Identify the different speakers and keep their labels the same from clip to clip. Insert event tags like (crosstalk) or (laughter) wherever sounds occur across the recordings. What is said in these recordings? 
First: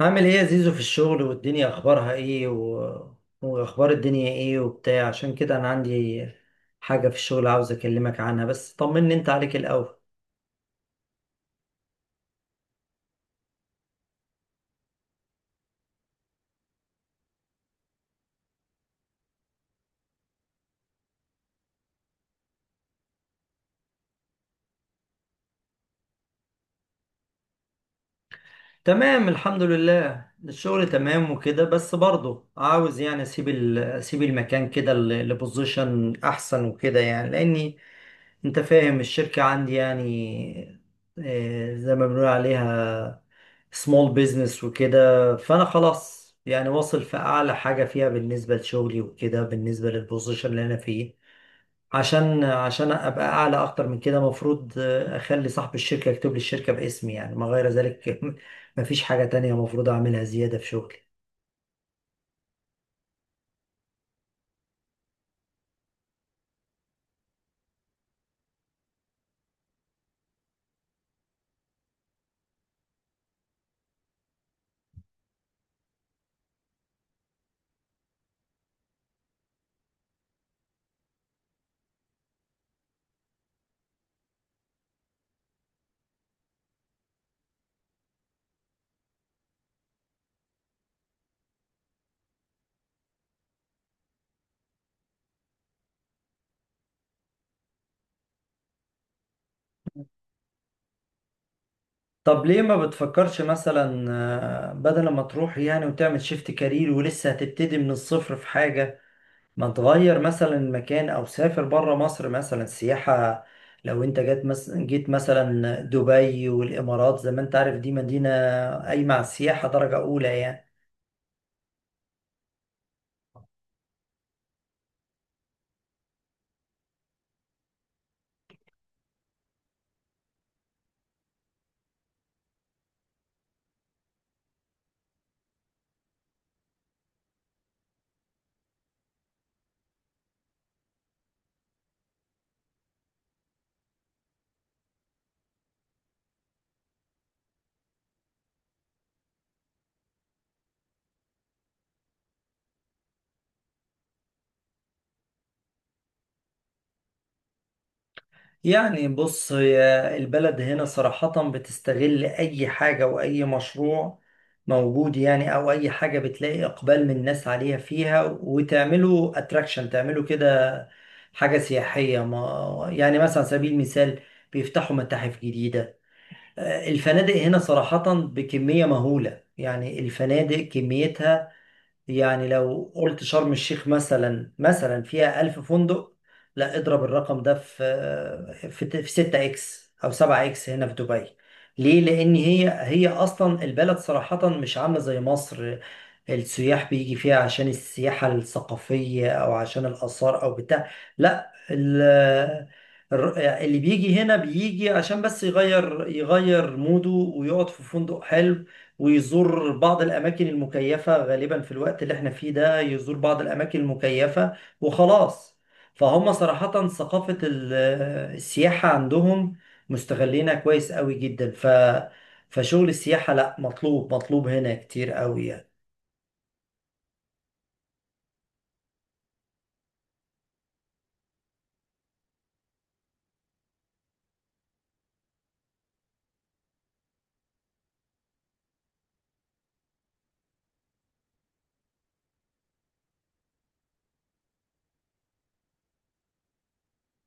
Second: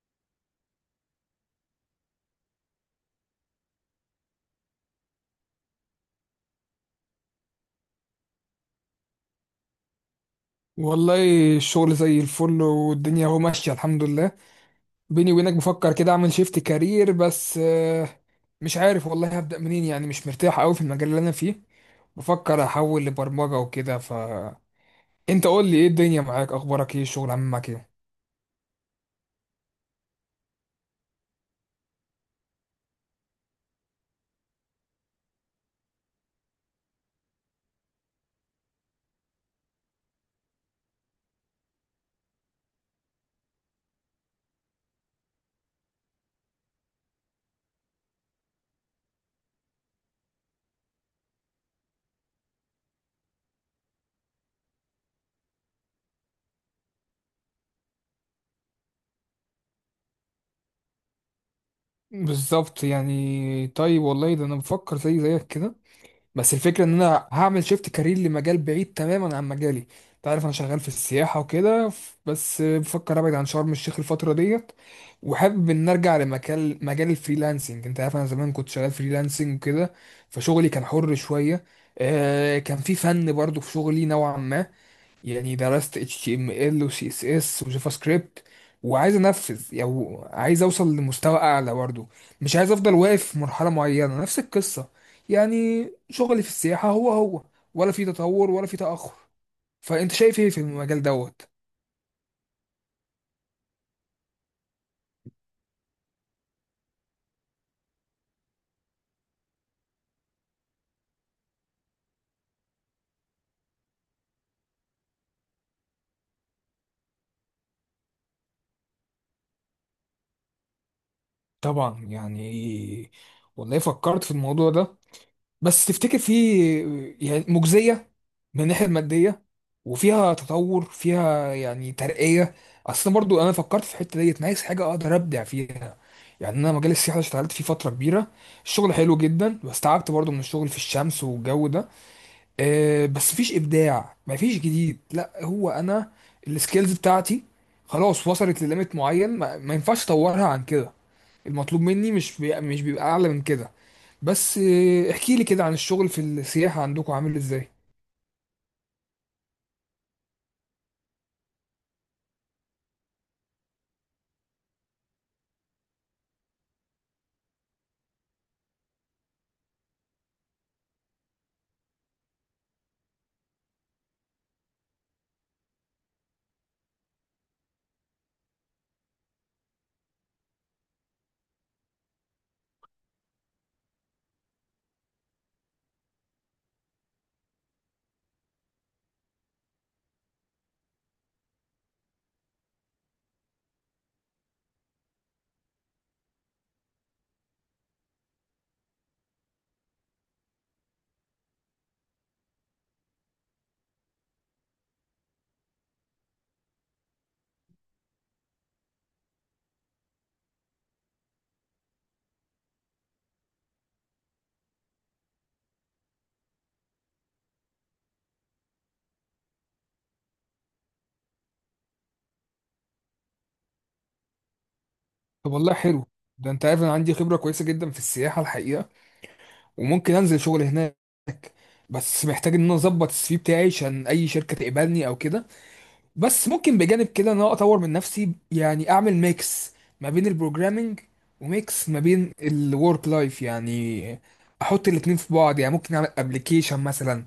Speaker 1: عامل ايه يا زيزو في الشغل؟ والدنيا اخبارها ايه، واخبار الدنيا ايه وبتاع؟ عشان كده انا عندي حاجة في الشغل عاوز اكلمك عنها، بس طمني انت عليك الاول.
Speaker 2: والله الشغل زي الفل والدنيا اهو ماشية الحمد لله. بيني وبينك بفكر كده اعمل شيفت كارير، بس مش عارف والله هبدأ منين، يعني مش مرتاح قوي في المجال اللي انا فيه. بفكر احول لبرمجة وكده. انت قول لي ايه الدنيا معاك، اخبارك ايه، الشغل عامل معاك ايه؟
Speaker 1: تمام، الحمد لله، الشغل تمام وكده، بس برضه عاوز يعني اسيب المكان كده لبوزيشن احسن وكده يعني، لاني انت فاهم الشركة عندي يعني زي ما بنقول عليها سمول بيزنس وكده. فانا خلاص يعني واصل في اعلى حاجه فيها بالنسبه لشغلي وكده، بالنسبه للبوزيشن اللي انا فيه، عشان ابقى اعلى اكتر من كده، المفروض اخلي صاحب الشركه يكتب لي الشركه باسمي يعني، ما غير ذلك. (laughs) مفيش حاجه تانية المفروض اعملها زياده في شغلي.
Speaker 2: بالظبط يعني. طيب والله ده انا بفكر زي زيك كده، بس الفكرة ان انا هعمل شيفت كارير لمجال بعيد تماما عن مجالي. انت عارف انا شغال في السياحة وكده، بس بفكر ابعد عن شرم الشيخ الفترة ديت، وحابب ان ارجع لمجال مجال الفريلانسنج. انت عارف انا زمان كنت شغال فريلانسنج وكده، فشغلي كان حر شوية. كان في فن برضو في شغلي نوعا ما. يعني درست HTML و CSS وجافا سكريبت، وعايز انفذ، يعني عايز اوصل لمستوى اعلى برضه. مش عايز افضل واقف في مرحلة معينة، نفس القصة. يعني شغلي في السياحة هو هو، ولا في تطور ولا في تأخر. فانت شايف ايه في المجال دوت؟
Speaker 1: طب ليه ما بتفكرش مثلا بدل ما تروح يعني وتعمل شيفت كارير ولسه هتبتدي من الصفر في حاجه؟ ما انت غير مثلا مكان، او سافر بره مصر مثلا سياحة. لو انت جيت مثلا دبي والامارات، زي ما انت عارف دي مدينة قايمة على السياحة درجة اولى يعني.
Speaker 2: طبعا يعني. والله فكرت في الموضوع ده، بس تفتكر في، يعني مجزية من الناحية المادية، وفيها تطور، فيها يعني ترقية؟ أصل برضو أنا فكرت في الحتة ديت، أنا عايز حاجة أقدر أبدع فيها. يعني أنا مجال السياحة اللي اشتغلت فيه فترة كبيرة، الشغل حلو جدا، بس تعبت برضو من الشغل في الشمس والجو ده. أه بس مفيش إبداع، مفيش جديد. لا هو أنا السكيلز بتاعتي خلاص وصلت لليميت معين، ما ينفعش أطورها عن كده. المطلوب مني مش مش بيبقى اعلى من كده. بس احكي لي كده عن الشغل في السياحة عندكم عامل ازاي؟
Speaker 1: يعني بص، هي البلد هنا صراحة بتستغل اي حاجة واي مشروع موجود يعني، او اي حاجة بتلاقي اقبال من الناس عليها فيها، وتعمله اتراكشن، تعمله كده حاجة سياحية ما، يعني مثلا على سبيل المثال بيفتحوا متاحف جديدة. الفنادق هنا صراحة بكمية مهولة، يعني الفنادق كميتها، يعني لو قلت شرم الشيخ مثلا فيها 1000 فندق، لا اضرب الرقم ده في، في 6 اكس أو 7 اكس هنا في دبي. ليه؟ لأن هي هي أصلا البلد صراحة مش عاملة زي مصر، السياح بيجي فيها عشان السياحة الثقافية أو عشان الآثار أو بتاع. لا، اللي بيجي هنا بيجي عشان بس يغير يغير موده ويقعد في فندق حلو، ويزور بعض الأماكن المكيفة غالبا في الوقت اللي احنا فيه ده، يزور بعض الأماكن المكيفة وخلاص. فهم صراحة ثقافة السياحة عندهم، مستغلينها كويس قوي جدا، فشغل السياحة لا، مطلوب مطلوب هنا كتير
Speaker 2: طب
Speaker 1: قوي.
Speaker 2: والله حلو. ده انت عارف انا عندي خبرة كويسة جدا في السياحة الحقيقة، وممكن انزل شغل هناك، بس محتاج ان انا اظبط السي في بتاعي عشان اي شركة تقبلني او كده. بس ممكن بجانب كده ان انا اطور من نفسي، يعني اعمل ميكس ما بين البروجرامينج، وميكس ما بين الورك لايف، يعني احط الاتنين في بعض، يعني ممكن اعمل ابلكيشن مثلا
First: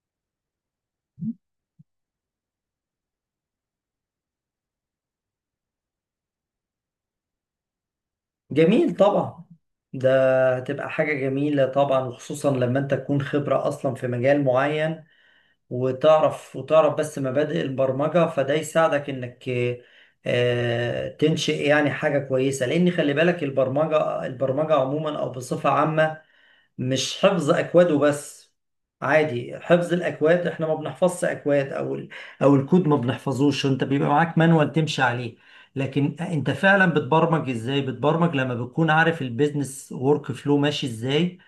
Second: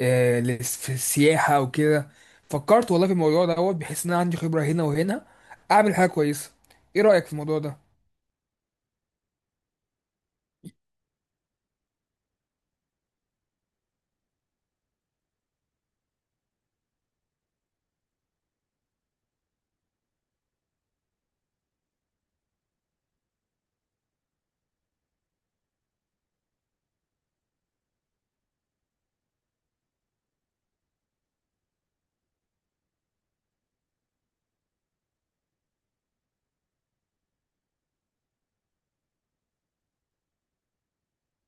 Speaker 2: في السياحة او كده. فكرت والله في الموضوع دوت، بحيث ان انا عندي خبرة هنا وهنا اعمل حاجة كويسة. ايه رأيك في الموضوع ده؟
Speaker 1: جميل طبعا، ده هتبقى حاجة جميلة طبعا، وخصوصا لما انت تكون خبرة اصلا في مجال معين، وتعرف، وتعرف بس مبادئ البرمجة، فده يساعدك انك تنشئ يعني حاجة كويسة، لان خلي بالك البرمجة، البرمجة عموما او بصفة عامة، مش حفظ اكواده بس، عادي حفظ الاكواد احنا ما بنحفظش اكواد، او او الكود ما بنحفظوش، انت بيبقى معاك مانوال تمشي عليه. لكن انت فعلا بتبرمج ازاي؟ بتبرمج لما بتكون عارف البيزنس ورك فلو ماشي ازاي،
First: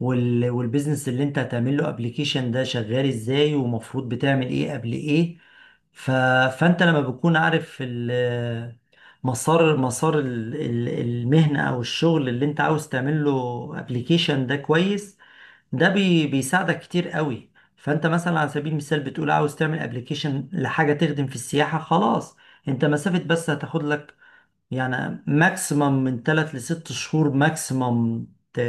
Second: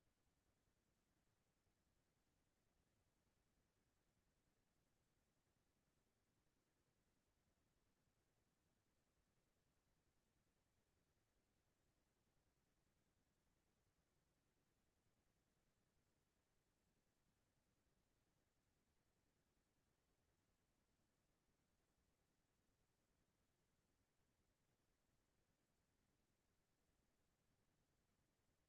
Speaker 1: والبيزنس اللي انت هتعمل له ابلكيشن ده شغال ازاي، ومفروض بتعمل ايه قبل ايه. ف... فانت لما بتكون عارف مسار، مسار المهنة او الشغل اللي انت عاوز تعمل له ابلكيشن ده كويس، ده بيساعدك كتير قوي. فانت مثلا على سبيل المثال بتقول عاوز تعمل ابلكيشن لحاجة تخدم في السياحة، خلاص انت مسافة بس هتاخد لك، يعني ماكسيمم من 3 ل 6 شهور ماكسيمم ت...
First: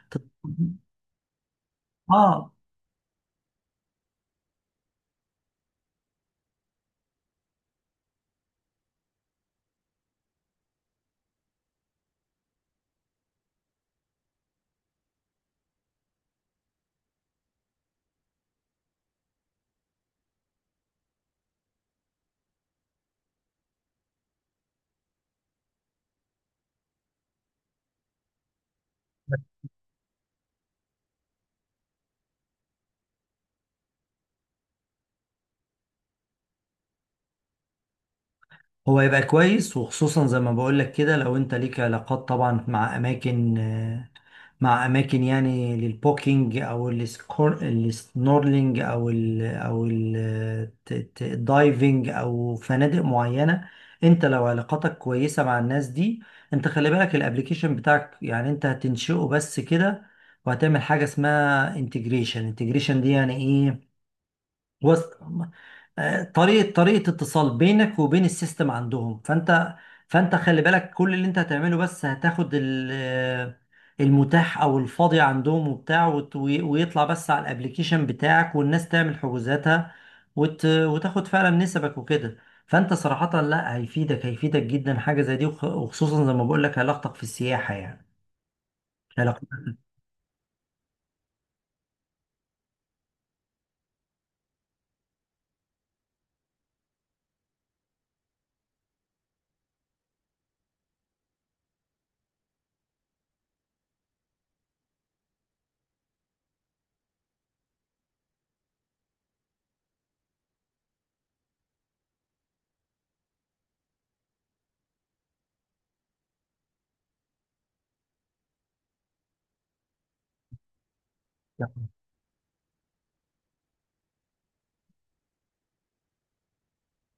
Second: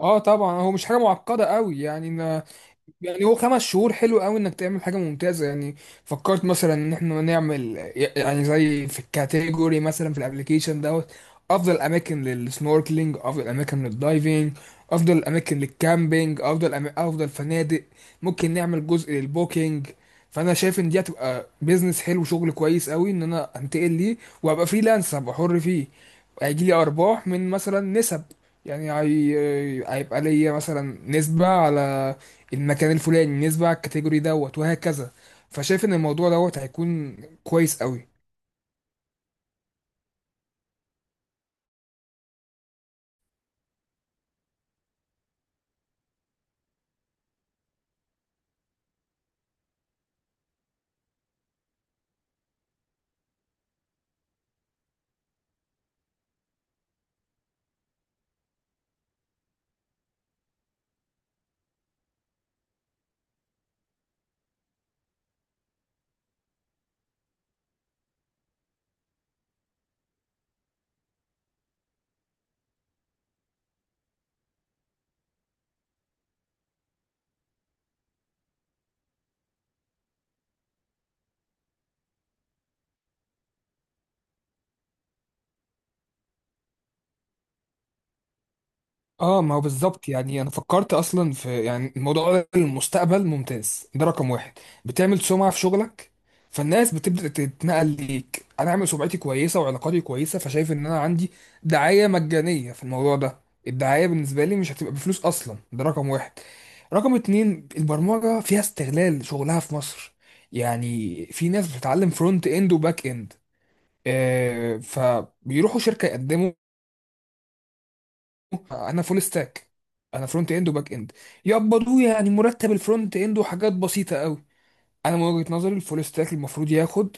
Speaker 2: اه طبعا، هو مش حاجة معقدة قوي يعني.
Speaker 1: اه.
Speaker 2: يعني هو 5 شهور حلو قوي انك تعمل حاجه ممتازه يعني. فكرت مثلا ان احنا نعمل، يعني زي في الكاتيجوري مثلا في الابليكيشن دوت: افضل اماكن للسنوركلينج، افضل اماكن للدايفنج، افضل اماكن للكامبينج، افضل افضل فنادق. ممكن نعمل جزء للبوكينج. فانا شايف ان دي هتبقى بيزنس حلو، شغل كويس قوي ان انا انتقل ليه وابقى فريلانس، هبقى حر فيه. هيجي لي ارباح من مثلا نسب، يعني هيبقى ليا مثلا نسبه على المكان الفلاني، نسبة على الكاتيجوري دوت، وهكذا. فشايف ان الموضوع دوت هيكون كويس قوي.
Speaker 1: هو يبقى كويس، وخصوصا زي ما بقول لك كده، لو انت ليك علاقات طبعا مع اماكن، يعني للبوكينج، او السنورلينج، او الدايفنج، او فنادق معينه. انت لو علاقاتك كويسه مع الناس دي، انت خلي بالك الابليكيشن بتاعك، يعني انت هتنشئه بس كده، وهتعمل حاجه اسمها انتجريشن. انتجريشن دي يعني ايه؟ وصل، طريقة، طريقة اتصال بينك وبين السيستم عندهم. فانت، خلي بالك كل اللي انت هتعمله بس، هتاخد المتاح او الفاضي عندهم وبتاع، ويطلع بس على الابليكيشن بتاعك والناس تعمل حجوزاتها، وتاخد فعلا نسبك وكده. فانت صراحة لا، هيفيدك، هيفيدك جدا حاجة زي دي، وخصوصا زي ما بقول لك علاقتك في السياحة يعني،
Speaker 2: اه
Speaker 1: علاقتك.
Speaker 2: ما هو بالظبط يعني. انا فكرت اصلا في، يعني الموضوع ده المستقبل ممتاز. ده رقم واحد: بتعمل سمعة في شغلك، فالناس بتبدأ تتنقل ليك. انا عامل سمعتي كويسة وعلاقاتي كويسة، فشايف ان انا عندي دعاية مجانية في الموضوع ده. الدعاية بالنسبة لي مش هتبقى بفلوس اصلا، ده رقم واحد. رقم اتنين: البرمجة فيها استغلال شغلها في مصر. يعني في ناس بتتعلم فرونت اند وباك اند، فبيروحوا شركة يقدموا انا فول ستاك، انا فرونت اند وباك اند، يقبضوه يعني مرتب الفرونت اند وحاجات بسيطه قوي. انا من وجهه نظري الفول ستاك المفروض ياخد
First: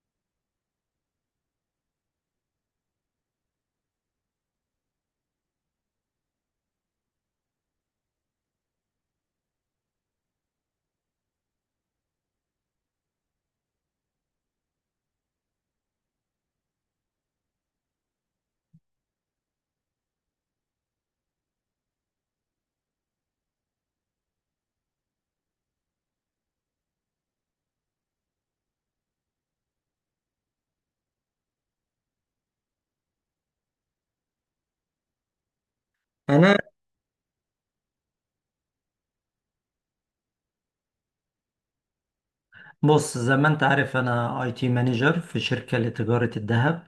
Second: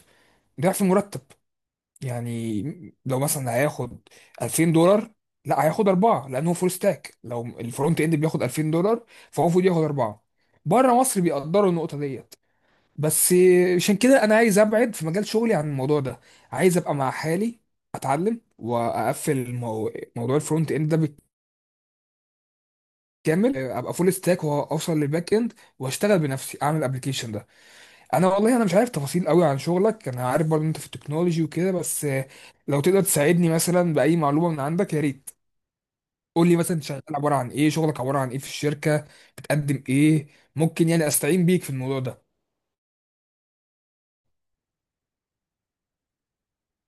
Speaker 2: ضعف مرتب يعني. لو مثلا هياخد 2000 دولار، لا هياخد أربعة، لأن هو فول ستاك. لو الفرونت إند بياخد 2000 دولار، فهو المفروض ياخد أربعة. بره مصر بيقدروا النقطة ديت. بس عشان كده أنا عايز أبعد في مجال شغلي عن الموضوع ده. عايز أبقى مع حالي، أتعلم وأقفل موضوع الفرونت إند ده كامل، ابقى فول ستاك واوصل للباك اند، واشتغل بنفسي اعمل الابلكيشن ده. انا والله انا مش عارف تفاصيل قوي عن شغلك. انا عارف برضه انت في التكنولوجي وكده، بس لو تقدر تساعدني مثلا باي معلومه من عندك يا ريت. قول لي
Speaker 1: انا
Speaker 2: مثلا أنت شغال عباره عن ايه، شغلك عباره عن ايه في الشركه، بتقدم ايه؟ ممكن يعني استعين بيك في الموضوع ده.
Speaker 1: بص، زي ما انت عارف انا اي تي مانجر في شركة لتجارة الذهب،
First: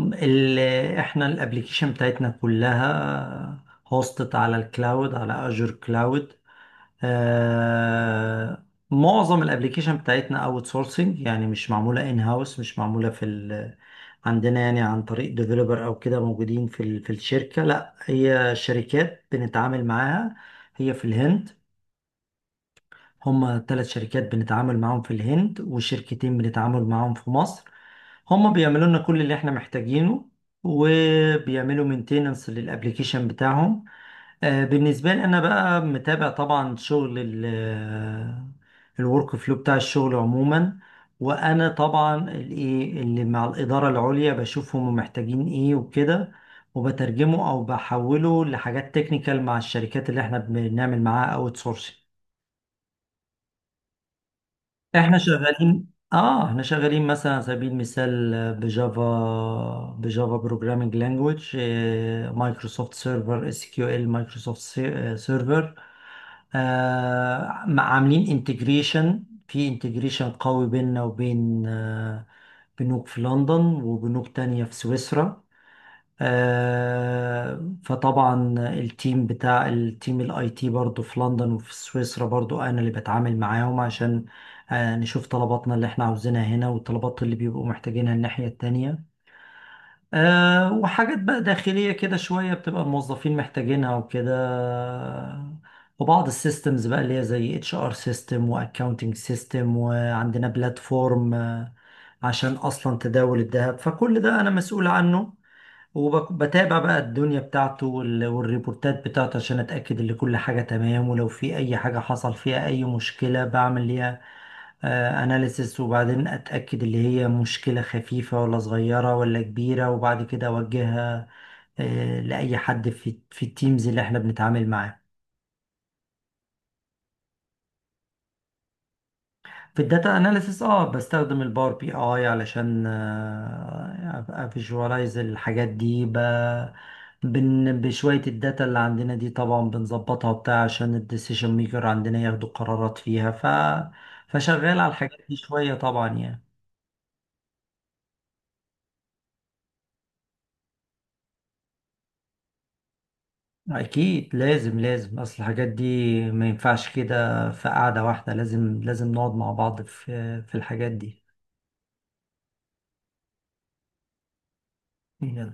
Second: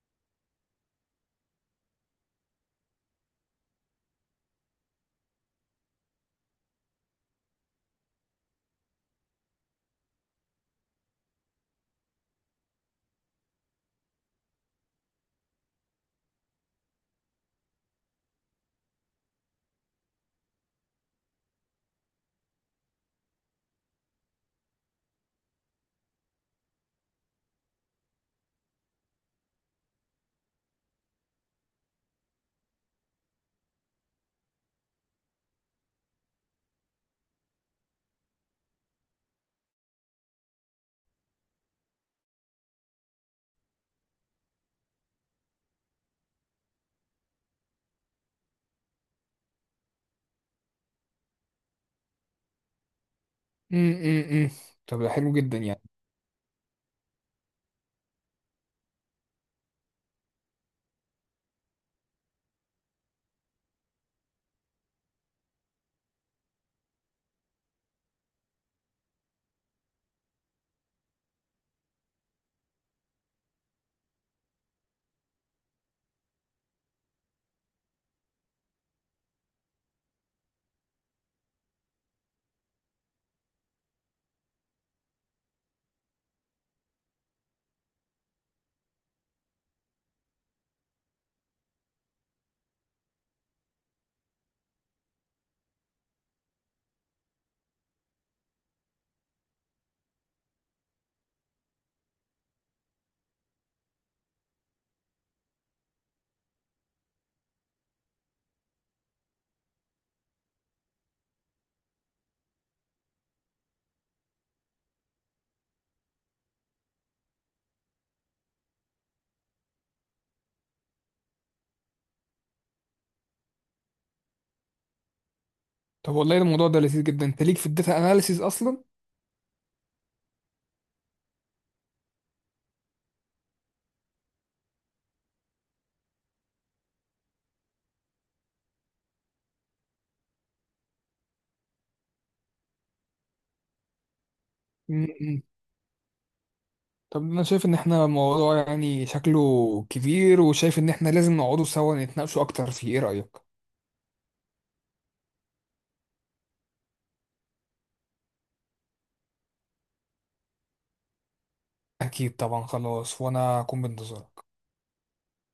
Speaker 1: اللي احنا الابليكيشن بتاعتنا كلها هوستت على الكلاود، على اجور كلاود. آه معظم الابليكيشن بتاعتنا اوت سورسنج، يعني مش معمولة ان هاوس، مش معمولة في عندنا يعني عن طريق ديفلوبر او كده موجودين في في الشركة. لا، هي شركات بنتعامل معاها، هي في الهند. هما 3 شركات بنتعامل معاهم في الهند، وشركتين بنتعامل معاهم في مصر، هما بيعملوا لنا كل اللي احنا محتاجينه وبيعملوا مينتيننس للابليكيشن بتاعهم. بالنسبة لي انا بقى متابع طبعا شغل الورك فلو بتاع الشغل عموما، وانا طبعا الايه اللي مع الإدارة العليا، بشوف هما محتاجين ايه وكده، وبترجمه او بحوله لحاجات تكنيكال مع الشركات اللي احنا بنعمل معاها اوت سورسنج.
Speaker 2: امم طب ده
Speaker 1: احنا
Speaker 2: حلو جدا يعني.
Speaker 1: شغالين، مثلا على سبيل المثال بجافا، بجافا بروجرامينج لانجويج، مايكروسوفت سيرفر اس كيو ال مايكروسوفت سيرفر. عاملين انتجريشن، في انتجريشن قوي بيننا وبين بنوك في لندن وبنوك تانية في سويسرا. فطبعا التيم الاي تي برضو في لندن وفي سويسرا برضو، انا اللي بتعامل معاهم عشان نشوف طلباتنا اللي احنا عاوزينها هنا، والطلبات اللي بيبقوا محتاجينها الناحية التانية، وحاجات بقى داخلية كده شوية بتبقى الموظفين محتاجينها وكده، وبعض السيستمز بقى اللي هي زي اتش ار سيستم واكاونتنج سيستم، وعندنا بلاتفورم عشان اصلا تداول الذهب، فكل ده انا مسؤول عنه، وبتابع بقى الدنيا بتاعته والريبورتات بتاعته عشان اتاكد ان كل حاجه تمام، ولو في اي حاجه حصل فيها اي مشكله بعمل ليها اناليسس، وبعدين اتاكد اللي هي مشكله خفيفه ولا صغيره ولا كبيره، وبعد كده اوجهها لاي حد في التيمز اللي احنا بنتعامل معاه.
Speaker 2: طب والله الموضوع ده لذيذ جدا. انت ليك في الداتا اناليسيز
Speaker 1: في الداتا اناليسيس بستخدم الباور بي اي علشان افيجواليز الحاجات دي، بشوية الداتا اللي عندنا دي، طبعا بنظبطها بتاع عشان الديسيشن ميكر عندنا ياخدوا قرارات فيها، فشغال على الحاجات دي
Speaker 2: اصلا؟
Speaker 1: شوية طبعا يعني.
Speaker 2: طب انا شايف ان احنا موضوع يعني شكله كبير، وشايف ان احنا لازم نقعدوا سوا نتناقشوا اكتر فيه. ايه رأيك؟
Speaker 1: اكيد لازم، لازم اصل الحاجات دي ما ينفعش كده في قعدة واحدة، لازم لازم نقعد مع بعض في الحاجات
Speaker 2: اكيد طبعا، خلاص وانا اكون بانتظارك.
Speaker 1: دي.